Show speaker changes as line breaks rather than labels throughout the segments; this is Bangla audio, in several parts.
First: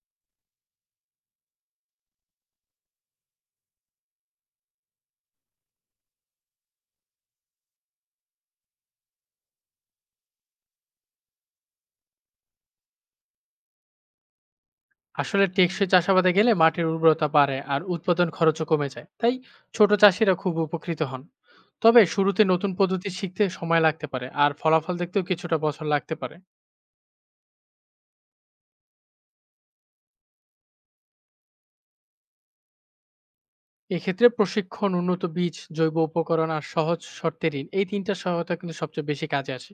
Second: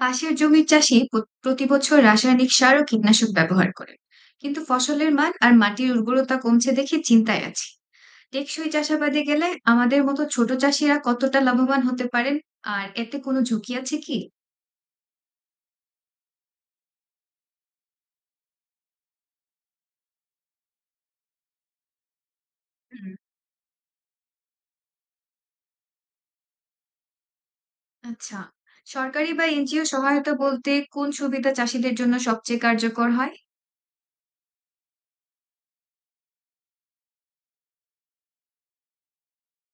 পাশের জমির চাষি প্রতিবছর রাসায়নিক সার ও কীটনাশক ব্যবহার করেন, কিন্তু ফসলের মান আর মাটির উর্বরতা কমছে দেখে চিন্তায় আছি। টেকসই চাষাবাদে গেলে আমাদের মতো ছোট চাষিরা কতটা লাভবান হতে পারেন? আর এতে কোনো ঝুঁকি আছে কি?
আসলে টেকসই চাষাবাদে গেলে মাটির উর্বরতা বাড়ে আর উৎপাদন খরচও কমে যায়, তাই ছোট চাষিরা খুব উপকৃত হন। তবে শুরুতে নতুন পদ্ধতি
হুম,
শিখতে সময় লাগতে পারে আর ফলাফল দেখতেও কিছুটা বছর লাগতে পারে।
আচ্ছা। সরকারি বা এনজিও সহায়তা বলতে কোন সুবিধা চাষীদের জন্য সবচেয়ে কার্যকর হয়?
এক্ষেত্রে প্রশিক্ষণ, উন্নত বীজ, জৈব উপকরণ আর সহজ শর্তে ঋণ, এই তিনটা সহায়তা কিন্তু সবচেয়ে বেশি কাজে আসে।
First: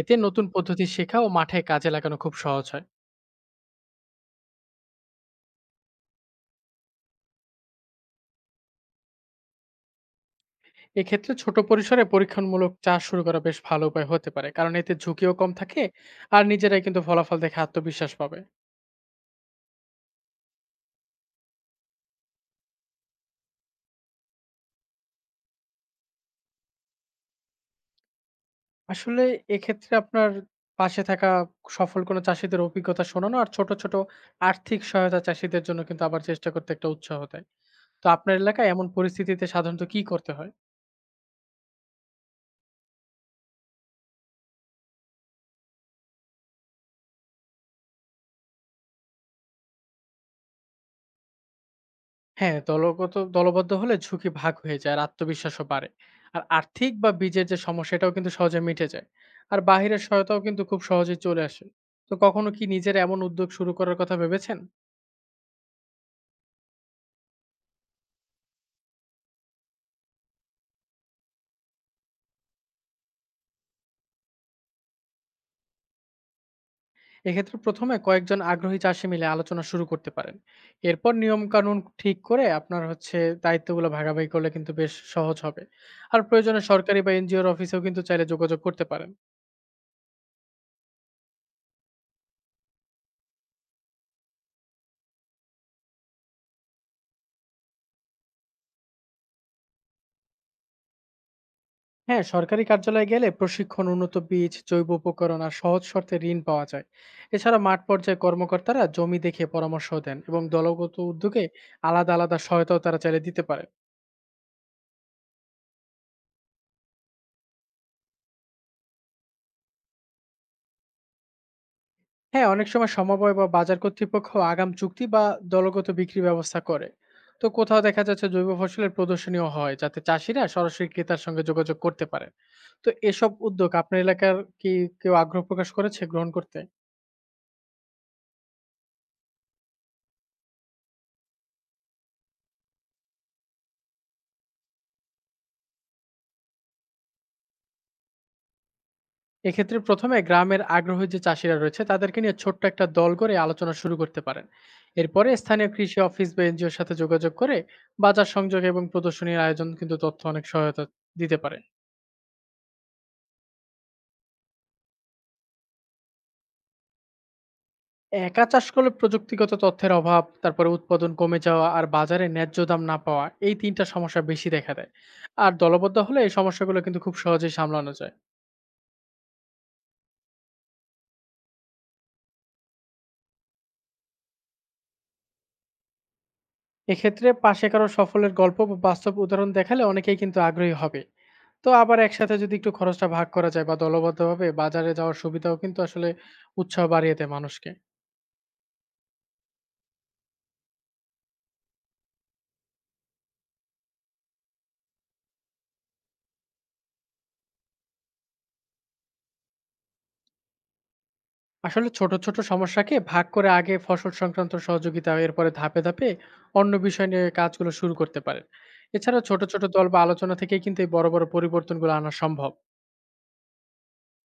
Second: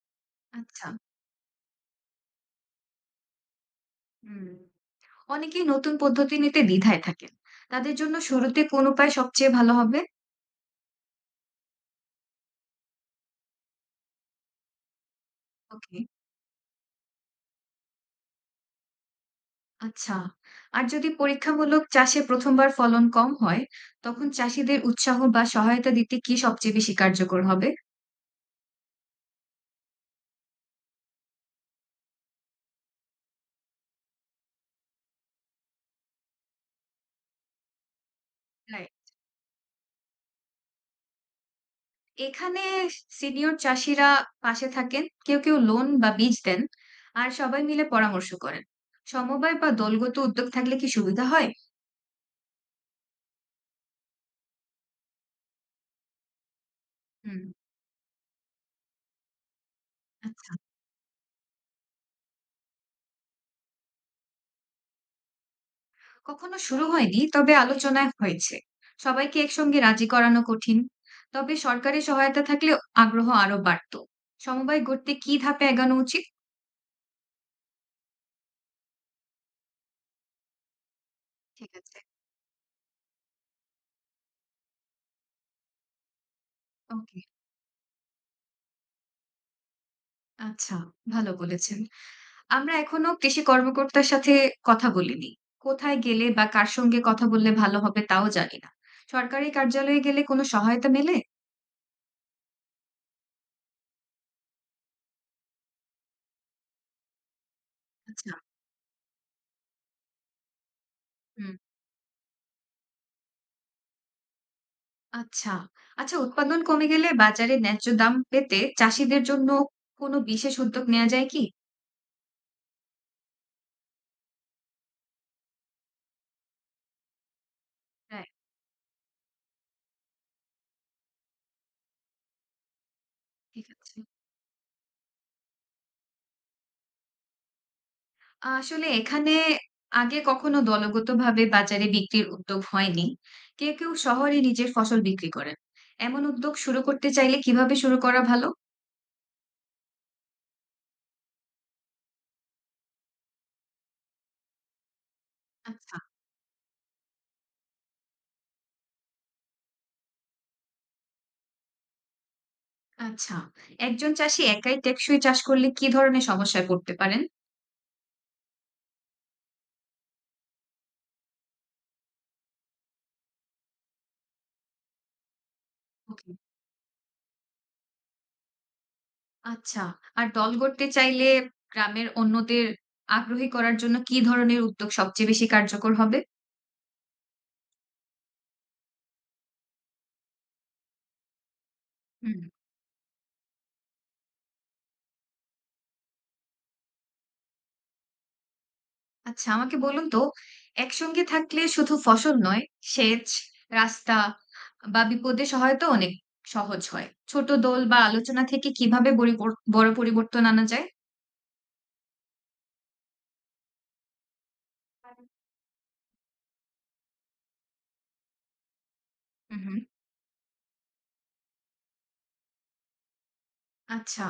এতে নতুন পদ্ধতি
আচ্ছা,
শেখা ও মাঠে কাজে লাগানো খুব সহজ হয়।
হুম। অনেকেই নতুন পদ্ধতি নিতে দ্বিধায় থাকেন, তাদের জন্য শুরুতে কোন উপায় সবচেয়ে ভালো হবে?
এক্ষেত্রে ছোট পরিসরে পরীক্ষণমূলক চাষ শুরু করা বেশ ভালো উপায় হতে পারে, কারণ এতে ঝুঁকিও কম থাকে।
ওকে।
আর নিজেরাই কিন্তু ফলাফল দেখে আত্মবিশ্বাস পাবে।
আচ্ছা। আর যদি পরীক্ষামূলক চাষে ১ম বার ফলন কম হয়, তখন চাষীদের উৎসাহ বা সহায়তা দিতে কি সবচেয়ে বেশি কার্যকর হবে?
আসলে এক্ষেত্রে আপনার পাশে থাকা সফল কোনো চাষীদের অভিজ্ঞতা শোনানো আর ছোট, ছোট আর্থিক সহায়তা চাষীদের জন্য কিন্তু আবার চেষ্টা করতে একটা উৎসাহ দেয়। তো আপনার এলাকায় এমন
রাইট।
পরিস্থিতিতে সাধারণত কি করতে হয়?
এখানে সিনিয়র চাষীরা পাশে থাকেন, কেউ, কেউ লোন বা বীজ দেন, আর সবাই মিলে পরামর্শ করেন। সমবায় বা দলগত উদ্যোগ থাকলে কি সুবিধা হয়?
হ্যাঁ, দলবদ্ধ হলে ঝুঁকি ভাগ হয়ে যায় আর আত্মবিশ্বাসও বাড়ে। আর আর্থিক বা
হুম।
বীজের যে সমস্যা, এটাও কিন্তু সহজে মিটে যায়। আর বাহিরের সহায়তাও
আচ্ছা।
কিন্তু খুব সহজেই চলে আসে। তো কখনো কি নিজের এমন উদ্যোগ শুরু করার কথা ভেবেছেন?
কখনো শুরু হয়নি, তবে আলোচনায় হয়েছে। সবাইকে একসঙ্গে রাজি করানো কঠিন। তবে সরকারি সহায়তা থাকলে আগ্রহ আরো বাড়তো। সমবায় গড়তে কি ধাপে এগোনো উচিত?
এক্ষেত্রে প্রথমে কয়েকজন আগ্রহী চাষি মিলে আলোচনা শুরু করতে পারেন। এরপর নিয়ম
ঠিক
কানুন
আছে।
ঠিক করে আপনার হচ্ছে দায়িত্বগুলো ভাগাভাগি করলে কিন্তু বেশ সহজ হবে। আর প্রয়োজনে সরকারি বা
ওকে।
এনজিওর অফিসেও কিন্তু চাইলে যোগাযোগ করতে পারেন।
আচ্ছা, ভালো বলেছেন। আমরা এখনো কৃষি কর্মকর্তার সাথে কথা বলিনি। কোথায় গেলে বা কার সঙ্গে কথা বললে ভালো হবে তাও জানি না। সরকারি কার্যালয়ে গেলে কোনো সহায়তা মেলে?
হ্যাঁ, সরকারি কার্যালয়ে গেলে প্রশিক্ষণ, উন্নত বীজ, জৈব উপকরণ আর সহজ শর্তে ঋণ পাওয়া যায়। এছাড়া মাঠ পর্যায়ে
আচ্ছা,
কর্মকর্তারা জমি দেখে পরামর্শ দেন এবং দলগত উদ্যোগে
হুম।
আলাদা আলাদা সহায়তাও তারা চাইলে দিতে পারেন।
আচ্ছা। আচ্ছা, উৎপাদন কমে গেলে বাজারে ন্যায্য দাম পেতে চাষীদের জন্য কোনো বিশেষ উদ্যোগ নেয়া যায় কি?
হ্যাঁ, অনেক সময় সমবায় বা বাজার কর্তৃপক্ষ আগাম চুক্তি বা দলগত বিক্রি ব্যবস্থা করে। তো কোথাও দেখা যাচ্ছে
রাইট,
জৈব ফসলের প্রদর্শনীও হয়, যাতে চাষিরা সরাসরি ক্রেতার সঙ্গে যোগাযোগ করতে পারেন। তো এসব
ঠিক
উদ্যোগ
আছে।
আপনার এলাকার কি কেউ আগ্রহ প্রকাশ করেছে গ্রহণ করতে?
আসলে এখানে আগে কখনো দলগতভাবে বাজারে বিক্রির উদ্যোগ হয়নি। কেউ, কেউ শহরে নিজের ফসল বিক্রি করেন। এমন উদ্যোগ শুরু করতে চাইলে কিভাবে শুরু করা ভালো?
এক্ষেত্রে ১ম এ গ্রামের আগ্রহী যে চাষিরা রয়েছে তাদেরকে নিয়ে ছোট্ট একটা দল করে আলোচনা শুরু করতে পারেন। এরপরে স্থানীয়
আচ্ছা,
কৃষি অফিস বা এনজিওর সাথে যোগাযোগ করে বাজার সংযোগ এবং প্রদর্শনীর আয়োজন কিন্তু তথ্য অনেক সহায়তা দিতে পারে।
আচ্ছা। একজন চাষী একাই টেকসই চাষ করলে কি ধরনের সমস্যায় পড়তে পারেন?
একা চাষ করলে প্রযুক্তিগত তথ্যের অভাব, তারপরে উৎপাদন কমে যাওয়া আর বাজারে ন্যায্য দাম না পাওয়া, এই তিনটা সমস্যা বেশি দেখা দেয়। আর দলবদ্ধ হলে এই
ওকে,
সমস্যাগুলো কিন্তু খুব সহজেই সামলানো যায়।
আচ্ছা। আর দল গড়তে চাইলে গ্রামের অন্যদের আগ্রহী করার জন্য কি ধরনের উদ্যোগ সবচেয়ে বেশি কার্যকর হবে?
এক্ষেত্রে পাশে কারো সফলের গল্প বা বাস্তব উদাহরণ দেখালে অনেকেই কিন্তু আগ্রহী হবে। তো আবার একসাথে
হুম।
যদি একটু খরচটা ভাগ করা যায় বা দলবদ্ধভাবে বাজারে যাওয়ার সুবিধাও কিন্তু আসলে উৎসাহ বাড়িয়ে দেয় মানুষকে।
আচ্ছা, আমাকে বলুন তো, একসঙ্গে থাকলে শুধু ফসল নয়, সেচ, রাস্তা বা বিপদে সহায়তা অনেক সহজ হয়। ছোট দল বা আলোচনা থেকে কিভাবে বরিবর বড় পরিবর্তন আনা যায়?
আসলে ছোট, ছোট সমস্যাকে ভাগ করে আগে ফসল সংক্রান্ত সহযোগিতা, এরপরে ধাপে, ধাপে অন্য বিষয় নিয়ে কাজগুলো শুরু করতে পারেন। এছাড়া ছোট,
হুম,
ছোট
হুম।
দল বা আলোচনা থেকেই কিন্তু এই বড়, বড় পরিবর্তনগুলো আনা সম্ভব।
আচ্ছা।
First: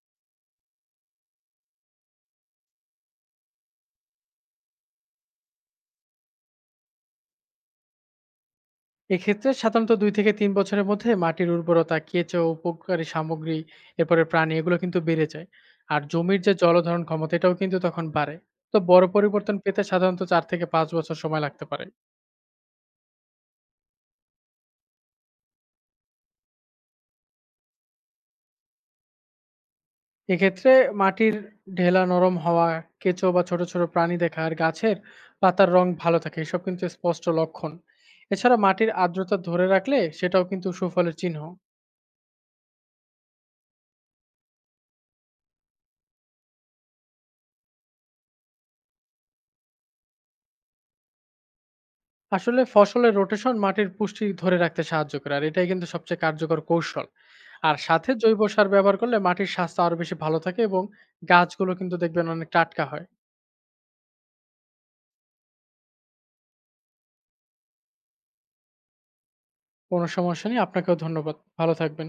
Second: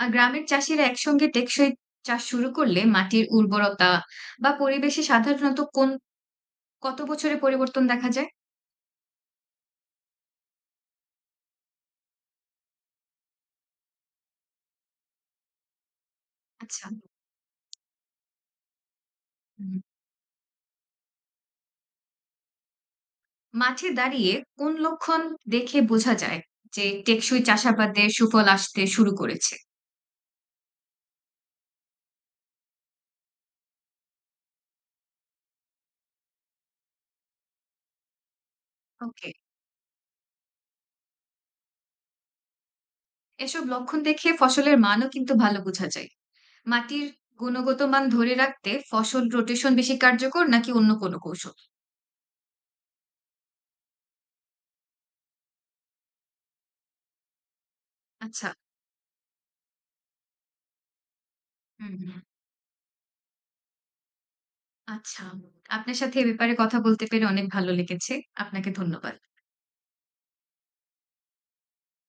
আর গ্রামের চাষিরা একসঙ্গে টেকসই চাষ শুরু করলে মাটির উর্বরতা বা পরিবেশে সাধারণত কত বছরে পরিবর্তন দেখা যায়?
এক্ষেত্রে সাধারণত ২-৩ বছরের মধ্যে মাটির উর্বরতা, কেঁচো, উপকারী সামগ্রী, এরপরে প্রাণী, এগুলো কিন্তু বেড়ে যায়। আর জমির যে
আচ্ছা।
জলধারণ ক্ষমতা, এটাও কিন্তু তখন বাড়ে। তো বড় পরিবর্তন
হুম।
পেতে সাধারণত ৪ থেকে ৫ বছর সময় লাগতে পারে।
মাঠে দাঁড়িয়ে কোন লক্ষণ দেখে বোঝা যায় যে টেকসই চাষাবাদের সুফল আসতে শুরু করেছে?
এক্ষেত্রে মাটির ঢেলা নরম হওয়া, কেঁচো বা ছোট, ছোট প্রাণী দেখা আর গাছের পাতার রং ভালো থাকে, এসব কিন্তু স্পষ্ট লক্ষণ। এছাড়া মাটির
ওকে।
আর্দ্রতা ধরে রাখলে সেটাও কিন্তু সুফলের চিহ্ন।
এসব লক্ষণ দেখে ফসলের মানও কিন্তু ভালো বোঝা যায়। মাটির গুণগত মান ধরে রাখতে ফসল রোটেশন বেশি কার্যকর নাকি অন্য কোনো কৌশল?
আসলে ফসলের রোটেশন মাটির পুষ্টি ধরে রাখতে সাহায্য করে আর এটাই কিন্তু সবচেয়ে কার্যকর কৌশল। আর সাথে জৈব
আচ্ছা।
সার ব্যবহার করলে মাটির স্বাস্থ্য আরো বেশি ভালো থাকে এবং গাছগুলো
হুম,
কিন্তু
হুম।
দেখবেন অনেক টাটকা হয়।
আচ্ছা। আপনার সাথে এ ব্যাপারে কথা বলতে পেরে অনেক ভালো লেগেছে। আপনাকে ধন্যবাদ।
কোনো সমস্যা নেই। আপনাকেও ধন্যবাদ। ভালো থাকবেন।